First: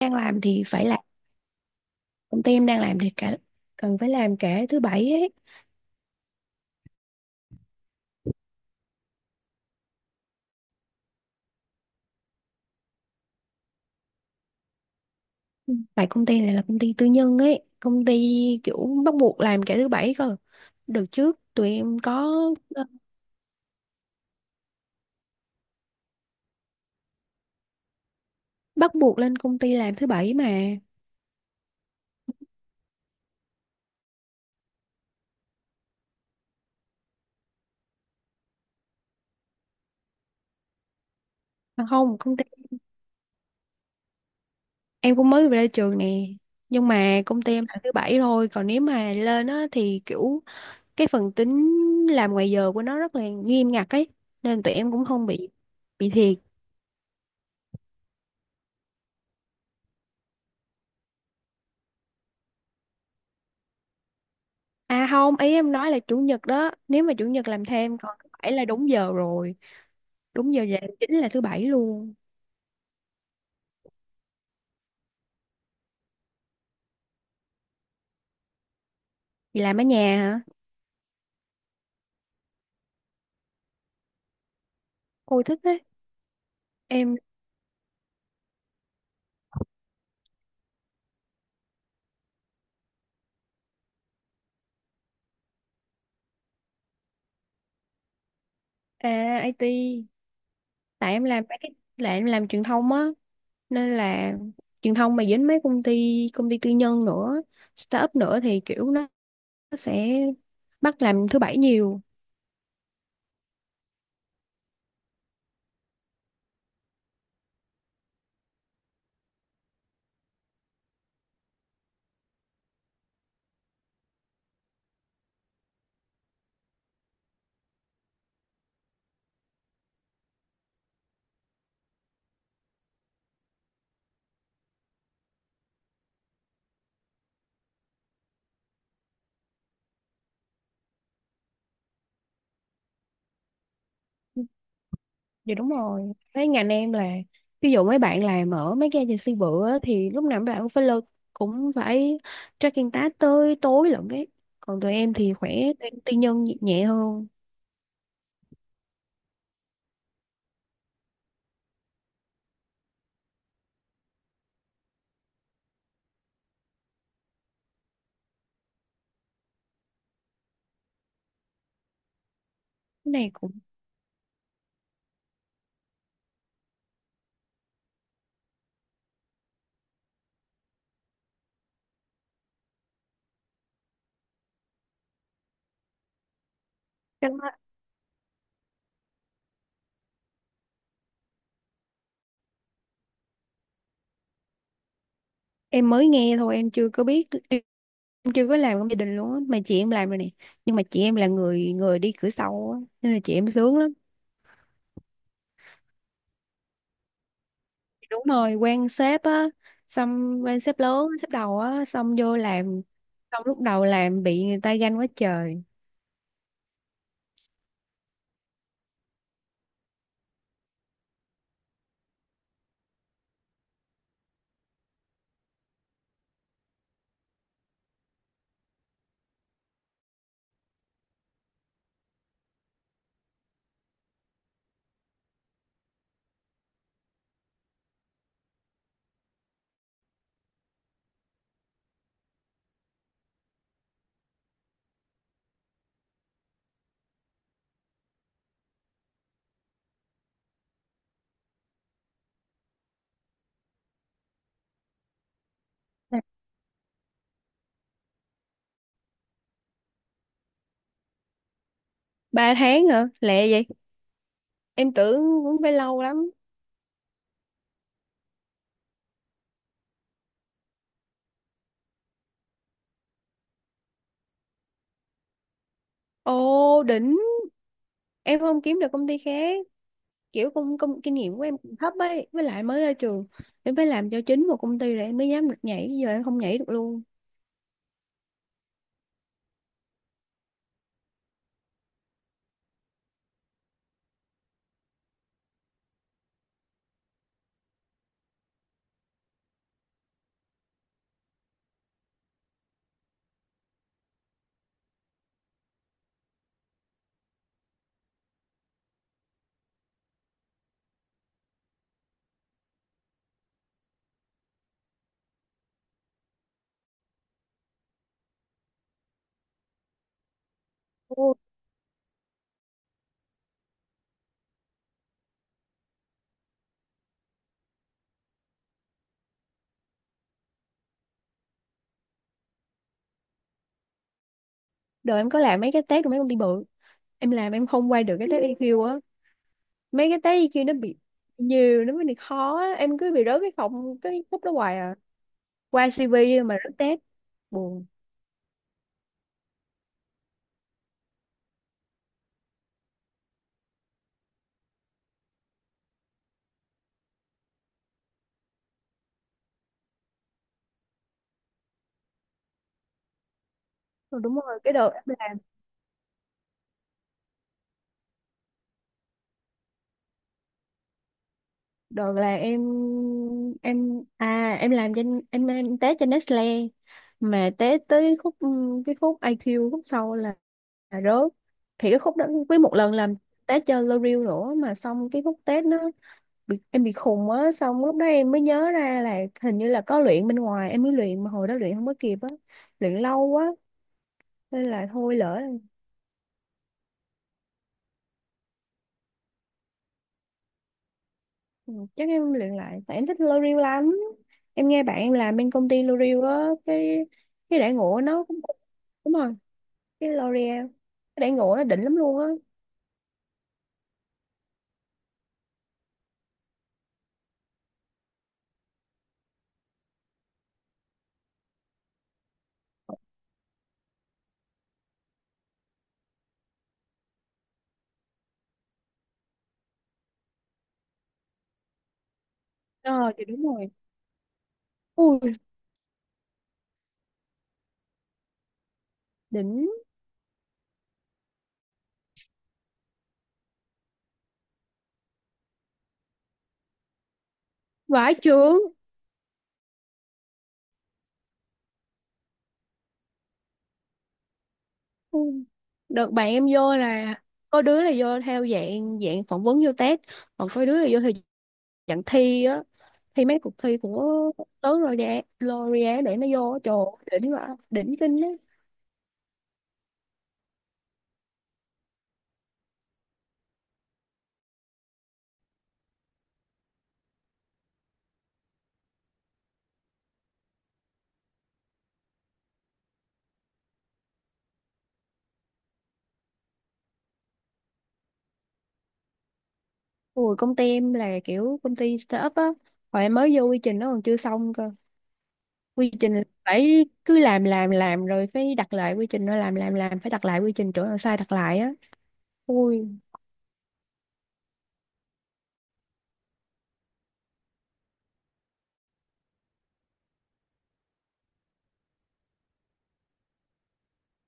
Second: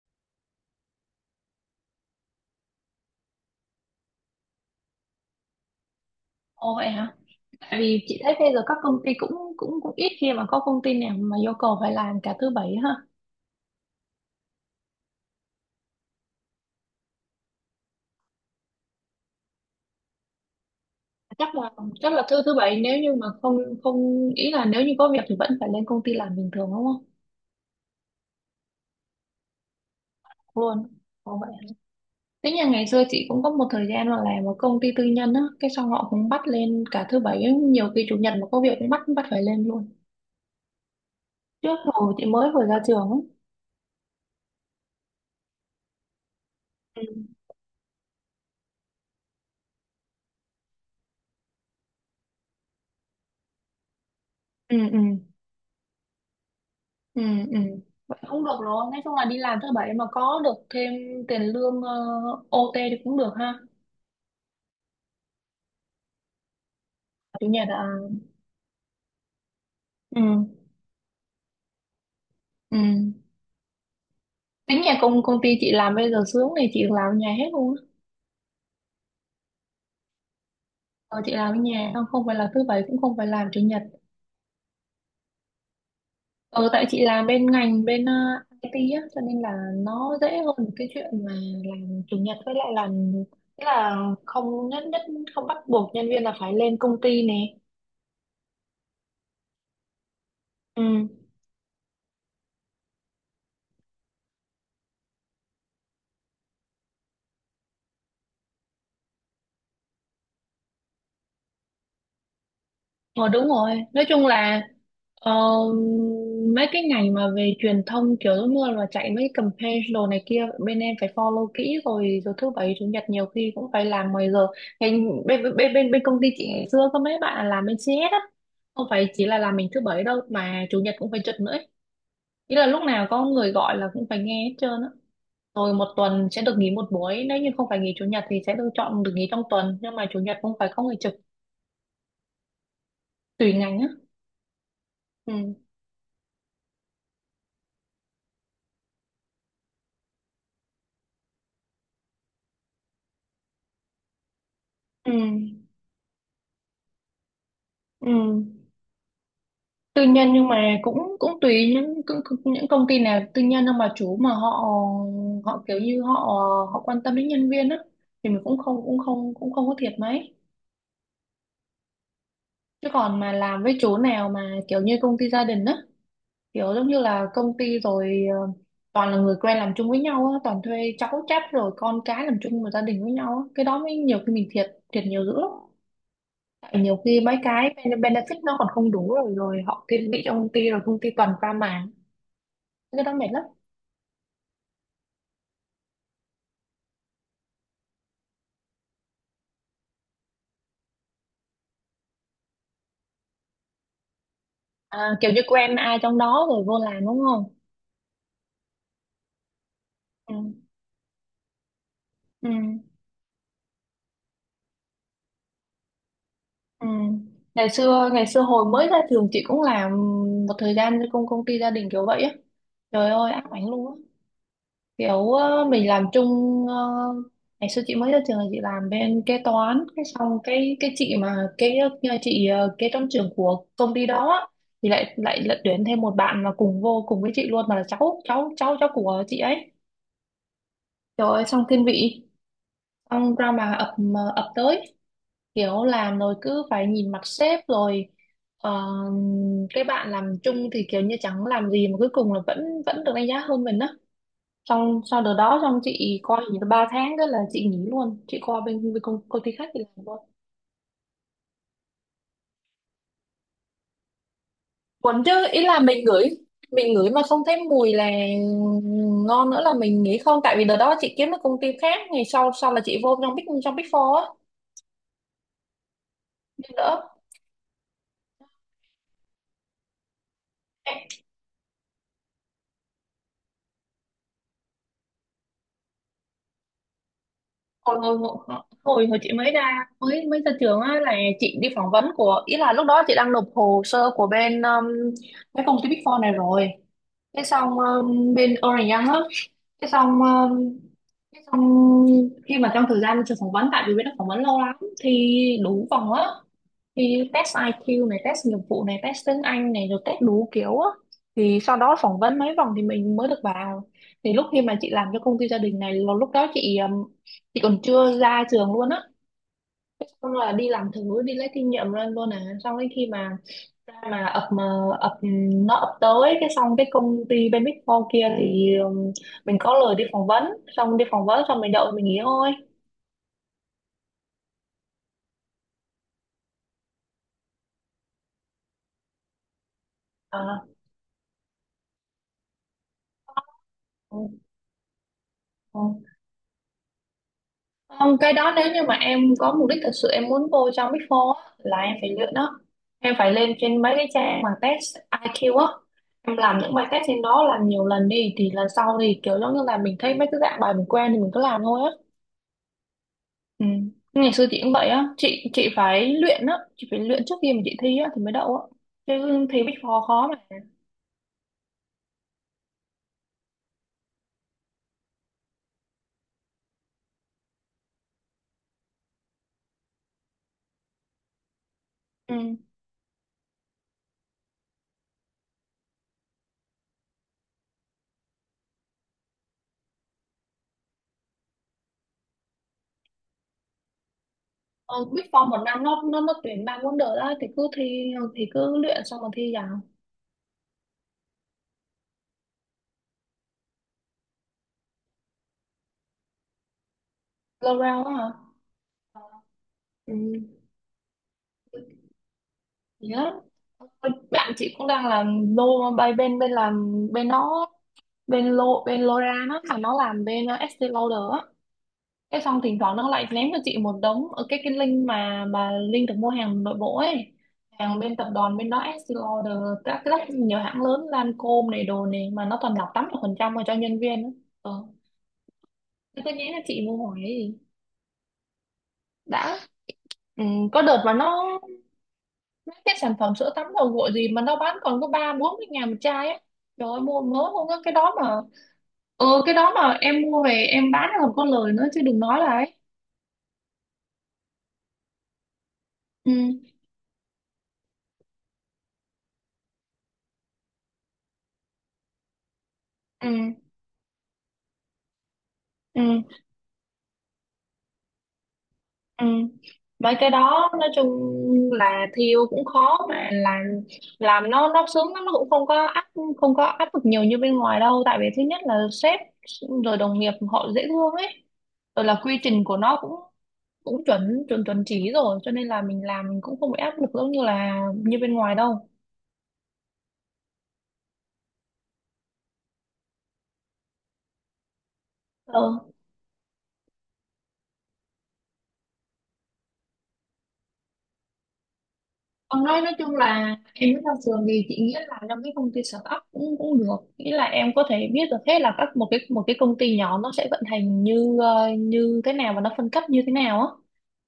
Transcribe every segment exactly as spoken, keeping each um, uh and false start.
Đang làm thì phải làm, công ty em đang làm thì cả cần phải làm cả thứ bảy ấy. Ồ vậy hả? Tại vì chị thấy bây giờ các công ty cũng cũng cũng ít khi mà có công ty nào mà yêu cầu phải làm cả thứ bảy ha. Ừ, tại công ty này là công ty tư nhân ấy, công ty kiểu bắt buộc làm cả thứ bảy cơ. Đợt trước Chắc tụi là em chắc là có thứ thứ bảy ờ, nếu như mà không không ý là nếu như có việc thì vẫn phải lên công ty làm bình thường đúng không? bắt buộc lên công ty làm thứ bảy mà. Luôn. Ồ vậy hả? Thế nhà ngày xưa chị cũng có một thời gian mà làm một công ty tư nhân á, cái xong họ cũng bắt lên cả thứ bảy, nhiều khi chủ nhật mà có việc cũng bắt bắt phải lên luôn. Trước À, hồi không, chị công ty mới vừa ra trường á. em cũng mới về đây trường nè, nhưng Ừ. mà công ty em làm thứ bảy thôi, còn nếu mà lên á thì kiểu cái phần tính làm ngoài giờ của nó rất là nghiêm ngặt ấy, nên tụi Ừ em ừ. cũng không bị bị thiệt. Ừ ừ. Vậy không được rồi, nói chung là đi làm thứ bảy mà có được thêm tiền lương uh, âu ti thì cũng được ha. À không, ý em nói là chủ nhật đó, nếu mà chủ Chủ nhật làm nhật à? thêm, còn thứ bảy là đúng giờ rồi, đúng Ừ. giờ về chính là thứ bảy luôn. Ừ. Tính nhà công công ty chị làm bây giờ sướng, thì chị làm ở nhà hết luôn á. Vì làm ở nhà hả? Ờ, chị làm ở nhà, không không phải là thứ bảy cũng không phải làm chủ nhật. Ôi thích đấy. Ờ tại chị Em làm bên ngành bên ờ, ai ti á, cho nên là nó dễ hơn cái chuyện mà làm chủ nhật với lại làm, tức là không nhất nhất không bắt buộc nhân viên là phải lên công ty nè. à ai ti, Ừ. tại em làm mấy cái, là em làm truyền thông á, nên là truyền thông mà dính mấy công ty công ty tư nhân nữa, startup nữa thì kiểu nó nó sẽ bắt làm thứ bảy nhiều. Ờ đúng rồi, nói chung là, ờ, mấy cái ngành mà về truyền thông kiểu giống như là chạy mấy campaign đồ này kia bên em phải follow kỹ, rồi rồi thứ bảy chủ nhật nhiều khi cũng phải làm mười giờ. Bên bên bên bên bên công ty chị ngày xưa có mấy bạn làm bên xê ét á, không phải chỉ là làm mình thứ bảy đâu mà chủ nhật cũng phải trực nữa ấy. Ý là lúc nào có người gọi là cũng phải nghe hết trơn á. Rồi một tuần sẽ được nghỉ một buổi, nếu như không phải nghỉ chủ nhật thì sẽ được chọn được nghỉ trong tuần, nhưng mà chủ nhật cũng phải có người trực, tùy ngành á. Ừ. Dạ đúng rồi. Mấy ngành em là ví dụ mấy bạn làm ở mấy cái agency bự á, thì lúc nào mấy bạn cũng phải lơ, cũng phải tracking task tới tối lận ấy. Còn tụi Ừ. em thì khỏe, tụi em tư nhân nhẹ nhẹ hơn. Ừ. Tư nhân nhưng mà cũng cũng tùy, những cũng, cũng- những công ty nào tư nhân đâu mà chủ mà họ họ kiểu như họ họ quan tâm đến nhân viên á thì mình cũng không cũng không cũng không có thiệt mấy, chứ Cái còn này mà cũng làm với chỗ nào mà kiểu như công ty gia đình á, kiểu giống như là công ty rồi ờ, toàn là người quen làm chung với nhau á, toàn thuê cháu chắt rồi con cái làm chung một gia đình với nhau á, cái đó mới nhiều khi mình thiệt, thiệt nhiều dữ lắm. Tại nhiều khi chắc mấy là cái ben- benefit nó còn không đủ, rồi rồi họ thiên vị trong công ty, rồi công ty toàn pha màng, cái đó mệt lắm. em mới nghe thôi, em chưa có biết, em chưa có làm trong gia đình luôn á, mà chị em làm rồi nè. Nhưng mà chị em là người người đi cửa sau á, nên là chị em sướng lắm. À, kiểu như quen ai trong đó rồi vô làm đúng không? Đúng rồi, quan sếp á, Ừ, xong quan sếp lớn, sếp đầu á, xong vô ừ, làm, xong lúc đầu làm bị người ta ganh quá trời. ừ. Ngày xưa ngày xưa hồi mới ra trường chị cũng làm một thời gian cho công công ty gia đình kiểu vậy á. Trời ơi ám ảnh luôn á. Kiểu ờ, mình làm chung, ờ, ngày xưa chị mới ra trường là chị làm bên kế toán, cái xong cái cái chị mà cái chị ờ, kế toán trưởng của công ty đó á, thì lại lại lật tuyển thêm một bạn là cùng vô cùng với chị luôn, mà là cháu cháu cháu cháu của chị ấy. Trời ơi xong thiên vị, xong ra mà ập, ờ, ập tới, kiểu làm rồi cứ phải nhìn mặt sếp rồi, ờ, cái bạn làm chung thì kiểu như chẳng làm gì mà cuối cùng là vẫn vẫn được đánh giá hơn mình á, xong sau đợt đó xong chị coi nghỉ được ba tháng, đó là chị nghỉ luôn, chị qua bên, bên công, công ty khác thì làm luôn. Ba tháng hả, lẹ vậy? Em tưởng Quẩn chứ, cũng ý phải là lâu mình ngửi, lắm. mình ngửi mà không thấy mùi là ngon nữa là mình nghĩ không, tại vì đợt đó chị kiếm được công ty khác ngày sau sau là chị vô trong big trong big four á. Nhưng Ồ đỡ. đỉnh. Em không kiếm được công ty khác, kiểu công, công kinh nghiệm của em cũng thấp ấy, với lại mới ra trường, em phải làm cho chính một công ty rồi em mới dám được nhảy, giờ em không nhảy được luôn. Hồi hồi hồi hồi hồi chị mới ra mới mới ra trường á là chị đi phỏng vấn của, ý là lúc đó chị đang nộp hồ sơ của bên um, cái công ty Big Four này rồi, thế xong um, bên Ernst Young á, thế xong um, thế xong khi mà trong thời gian trường phỏng vấn, tại vì bên đó phỏng vấn lâu lắm thì đủ vòng á, thì test ai kiu này, test nghiệp vụ này, test tiếng Anh này, rồi test đủ kiểu á, thì sau đó phỏng vấn mấy vòng thì mình mới được vào. Thì lúc khi mà chị làm cho công ty gia đình này là lúc đó chị um, chị còn chưa ra trường luôn á. Thế xong là đi làm thử đi Ồ, lấy kinh nghiệm lên luôn à, xong đến khi mà ra mà ập mà ập, nó ập tới, cái xong cái công ty bên Big Four kia thì um, mình có lời đi phỏng vấn, xong đi phỏng vấn xong mình đợi mình nghỉ thôi. đời em có làm mấy cái test của mấy công ty bự, em làm em không qua được cái test i kiu á, mấy cái test À, i kiu nó bị nhiều nó mới bị khó á. Em cứ bị rớt cái phòng ừ, cái khúc đó hoài à, ừ. qua si vi mà rớt test, buồn. Không, cái đó nếu như mà em có mục đích thật sự em muốn vô trong Big Four á, là em phải luyện đó, em phải lên trên mấy cái trang mà test ai kiu á, em làm những bài test trên đó làm nhiều lần đi thì lần sau thì kiểu giống như là mình thấy mấy cái dạng bài mình quen thì mình cứ làm thôi á. Ừ. Ờ, Ngày đúng xưa rồi, chị cũng cái vậy đợt em á, làm. chị chị phải luyện á, chị phải luyện trước khi mà chị thi á thì mới đậu á, chứ thi Big Four khó mà. Đợt là em, em à em làm trên, em em té trên Nestle mà té tới khúc cái khúc ai kiu khúc sau là, là rớt. Thì cái khúc đó Ừ. với một lần làm té cho L'Oreal nữa, mà xong cái khúc test nó bị, em bị khùng á, xong lúc đó em mới nhớ ra là hình như là có luyện bên ngoài, em mới luyện mà hồi đó luyện không có kịp á, luyện lâu quá nên là Ờ, thôi Big lỡ. Four một năm nó nó nó tuyển ba môn đợt á, thì cứ thi thì cứ luyện xong rồi thi vào. Ừ, chắc em luyện lại tại em thích L'Oreal lắm. Em nghe bạn em làm bên công ty L'Oreal á, cái cái Lô đãi ngộ rao á nó hả? cũng, đúng rồi, cái Ừ. L'Oreal cái đãi ngộ nó đỉnh lắm luôn á. Thì đó. Ôi, bạn chị cũng đang làm lô bay bên bên làm bên nó, bên lô bên Lora nó mà nó làm bên uh, ét xê Lauder á. Cái xong thỉnh thoảng nó lại ném cho chị một đống ở cái cái link mà mà link được mua hàng nội bộ ấy, hàng bên tập đoàn bên đó Estée Lauder, các các nhiều hãng lớn Lancôme này đồ này mà nó toàn lọc tám Ờ mươi thì phần đúng trăm mà rồi. cho nhân viên ấy. Ừ. Ui, Thế tôi nghĩ là chị mua hỏi ấy gì đã. đỉnh, Ừ. Có đợt mà nó, mấy cái sản phẩm sữa tắm dầu gội gì mà nó bán còn có ba bốn mươi ngàn một chai ấy, trời ơi mua mới mua cái cái đó vãi mà. chưởng. Ừ, cái đó mà em mua về em bán còn có lời nữa chứ đừng nói là ấy. Ui, đợt bạn em Ừ vô là có đứa là vô theo dạng dạng phỏng vấn vô test, còn có đứa là vô theo dạng thi á, thi ừ mấy cuộc thi của tớ rồi ừ. L'Oreal để nó vô. Trời ơi, đỉnh quá, đỉnh kinh á. Ừ. Mấy cái đó nói chung là thiêu cũng khó mà làm làm nó nó sướng lắm, nó cũng không có áp, không có áp lực nhiều như bên ngoài đâu, tại vì thứ nhất là sếp rồi đồng nghiệp họ dễ thương ấy, rồi là quy trình của nó cũng cũng chuẩn chuẩn chuẩn chỉ rồi, cho nên là mình làm mình cũng không bị áp lực giống như là như bên ngoài đâu. Ủa, công ty em là kiểu công ty startup á, hồi em mới vô quy trình nó còn chưa xong cơ. Ừ. Quy trình là phải cứ làm làm làm rồi phải đặt lại quy trình, rồi làm làm làm phải đặt lại quy trình, chỗ nào sai đặt lại á. Còn nói Ui, nói chung là em mới ra trường thì chị nghĩ là trong cái công ty startup cũng cũng được, nghĩa là em có thể biết được hết là các một cái một cái công ty nhỏ nó sẽ vận hành như ờ, như thế nào và nó phân cấp như thế nào á,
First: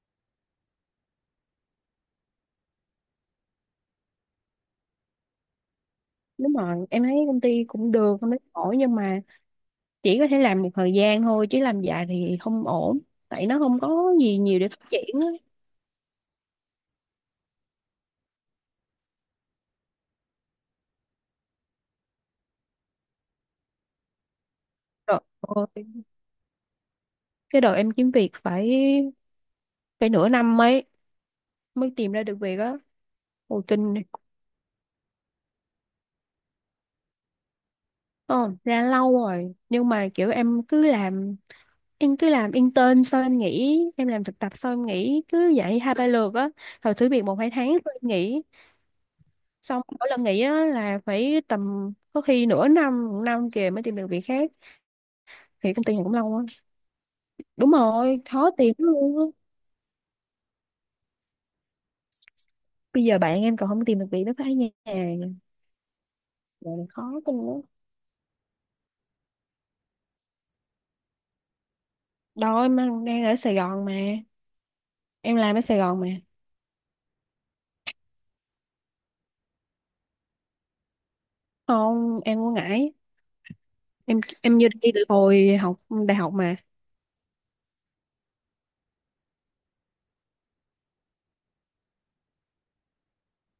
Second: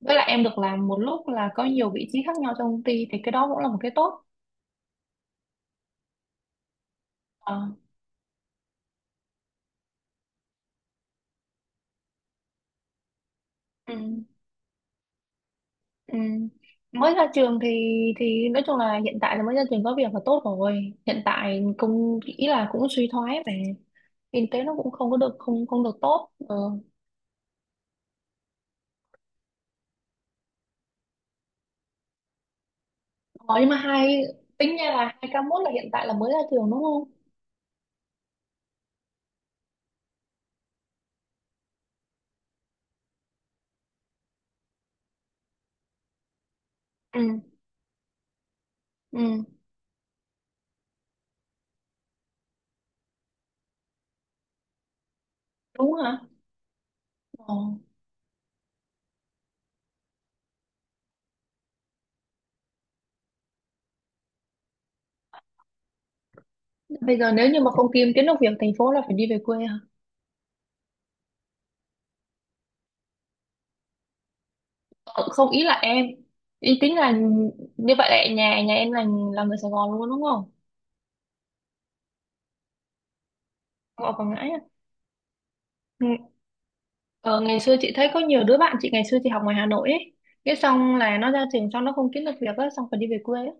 với lại em được làm một lúc là có nhiều vị trí khác nhau trong công ty thì cái đó cũng là một cái tốt. đúng rồi, em thấy công ty Ờ, cũng được, không thấy ổn, nhưng mà chỉ có thể làm một thời gian thôi chứ làm dài thì không ổn, tại nó không ừ, có gì nhiều để phát triển á. ừ. Mới ra trường thì thì nói chung là hiện tại là mới ra trường có việc là tốt rồi, hiện tại công nghĩ là cũng suy thoái về kinh tế, nó cũng không có Trời được không ơi, không được tốt. Ờ. cái đợt em kiếm việc phải phải nửa năm mấy mới tìm ra được việc á. Ờ, Ồ nhưng mà kinh này. hai, tính ra là hai k một là hiện tại là mới ra trường đúng không? Ờ, ra lâu rồi nhưng mà kiểu em cứ làm, em cứ làm intern sau em nghỉ, em làm thực tập sau em nghỉ, cứ vậy hai ba lượt á, rồi thử việc một Ừ, hai tháng rồi em nghỉ. ừ. Xong mỗi lần nghỉ á là phải tầm có khi nửa năm một năm kìa mới tìm được việc khác, thì công Đúng ty này cũng hả? lâu quá. Ờ. Đúng rồi, khó tìm lắm luôn á, bây giờ bạn em còn không tìm được việc nó phải nhà, rồi khó Bây giờ tin nếu như lắm. mà không kiếm kiếm được việc thành phố là phải đi về quê hả? Đâu, em đang đang ở Sài Gòn mà, Ờ, em không làm ở ý là Sài Gòn em, mà. ý tính là như vậy là nhà nhà em là là người Sài Gòn luôn đúng không? Không em ở Ngãi, Không ở em Quảng Ngãi em à? như đi từ hồi học Ừ. đại học mà. Ờ, ngày xưa chị thấy có nhiều đứa bạn chị ngày xưa chị học ngoài Hà Nội ấy. Cái xong là nó ra trường xong nó không kiếm được việc á, xong phải đi về quê á.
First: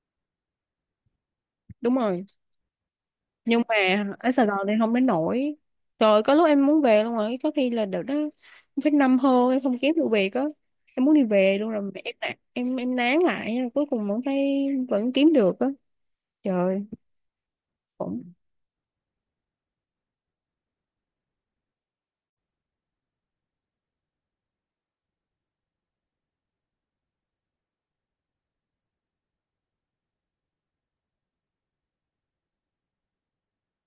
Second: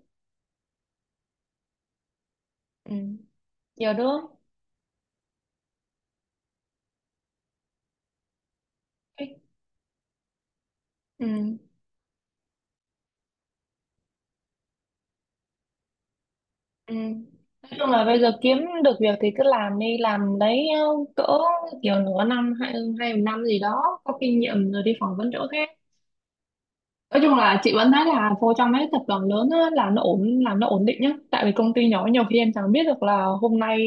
Đúng rồi, Ừ. nhưng mà Nhiều đứa. ở Sài Gòn thì không đến nổi. Trời ơi, có lúc em muốn về luôn rồi, có khi là đợt đó em phải năm hơn em không kiếm được việc á, em muốn đi Ừ. về luôn rồi mà em nản- em em nán lại, cuối cùng vẫn thấy vẫn kiếm được á. Trời ơi, Ừ. Nói chung là bây giờ cũng kiếm được việc thì cứ làm đi làm đấy, ờ, cỡ kiểu nửa năm, hai hai một năm gì đó có kinh nghiệm rồi đi phỏng vấn chỗ khác. Nói chung là chị vẫn thấy là vô trong mấy tập đoàn lớn á, là nó ổn, làm nó ổn định nhá, tại vì công ty nhỏ nhiều khi em chẳng biết được là hôm nay,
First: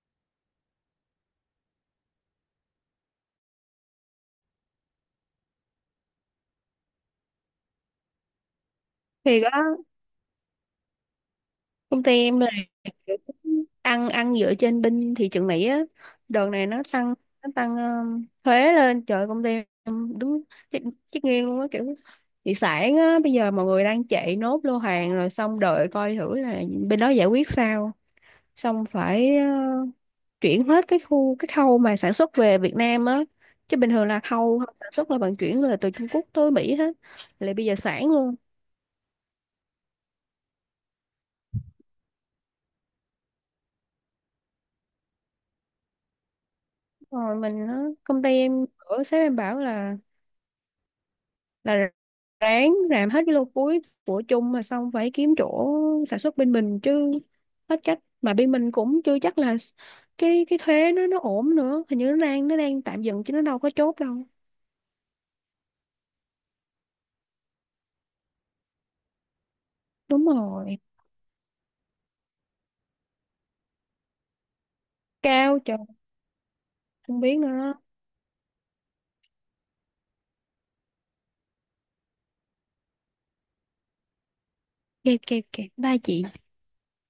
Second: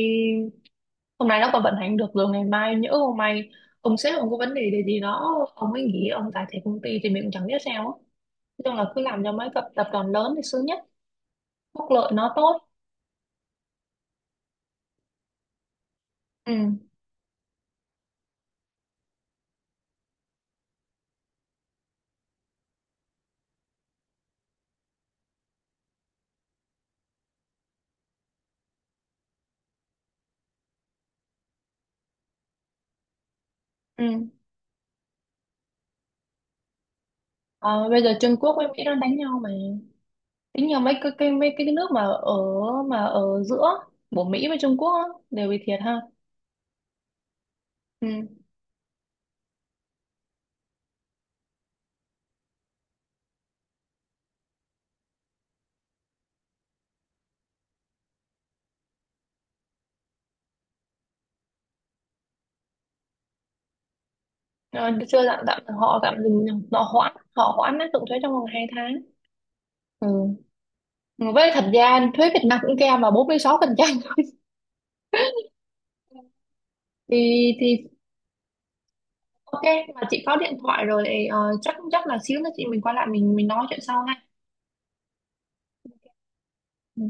hôm nay nó còn vận hành được, rồi ngày mai nhỡ hôm nay ông sếp ông có vấn đề gì gì đó ông ấy nghỉ ông giải thể công ty thì mình cũng chẳng biết sao á. Nói chung là cứ làm cho thiệt mấy á. tập tập đoàn lớn thì sướng nhất, phúc Công ty lợi nó em là tốt. kiểu ăn ăn dựa trên binh thị trường Mỹ á. Đợt này nó Ừ tăng, nó tăng um, thuế lên. Trời ơi, công ty em đúng chết, chết nghiêng luôn á, kiểu thị sản á, bây giờ mọi người đang chạy nốt lô hàng rồi xong đợi coi thử là bên đó giải quyết sao. Xong phải uh, chuyển hết cái khu cái khâu mà sản xuất về Việt Nam á. Chứ bình thường là ừ. khâu sản xuất là vận chuyển là từ Trung Quốc tới Mỹ hết. Lại bây giờ Ờ, bây sản giờ Trung luôn. Quốc với Mỹ đang đánh nhau mà, tính nhiều mấy cái cái mấy cái nước mà ở mà ở giữa của Mỹ với Trung Quốc á, đều bị thiệt ha. Rồi mình á, công ty Ừ. em ở sếp em bảo là là ráng làm hết cái lô cuối của chung mà, xong phải kiếm chỗ sản xuất bên mình chứ hết cách, mà bên mình cũng chưa chắc là cái cái thuế nó nó ổn nữa, hình như nó đang, nó đang tạm dừng chứ nó đâu có chốt đâu. Ờ, chưa tạm tạm họ tạm dừng, họ hoãn họ hoãn áp dụng thuế trong vòng hai tháng. Ừ. Đúng rồi, Với thật ra thuế Việt Nam cũng kèm vào bốn mươi sáu phần trăm, cao trời, không biết thì nữa. thì ok. Mà chị có điện thoại rồi, ờ, chắc chắc là xíu nữa chị mình qua lại mình mình nói chuyện sau ha. Kẹp kẹp kẹp ba chị. Ừ.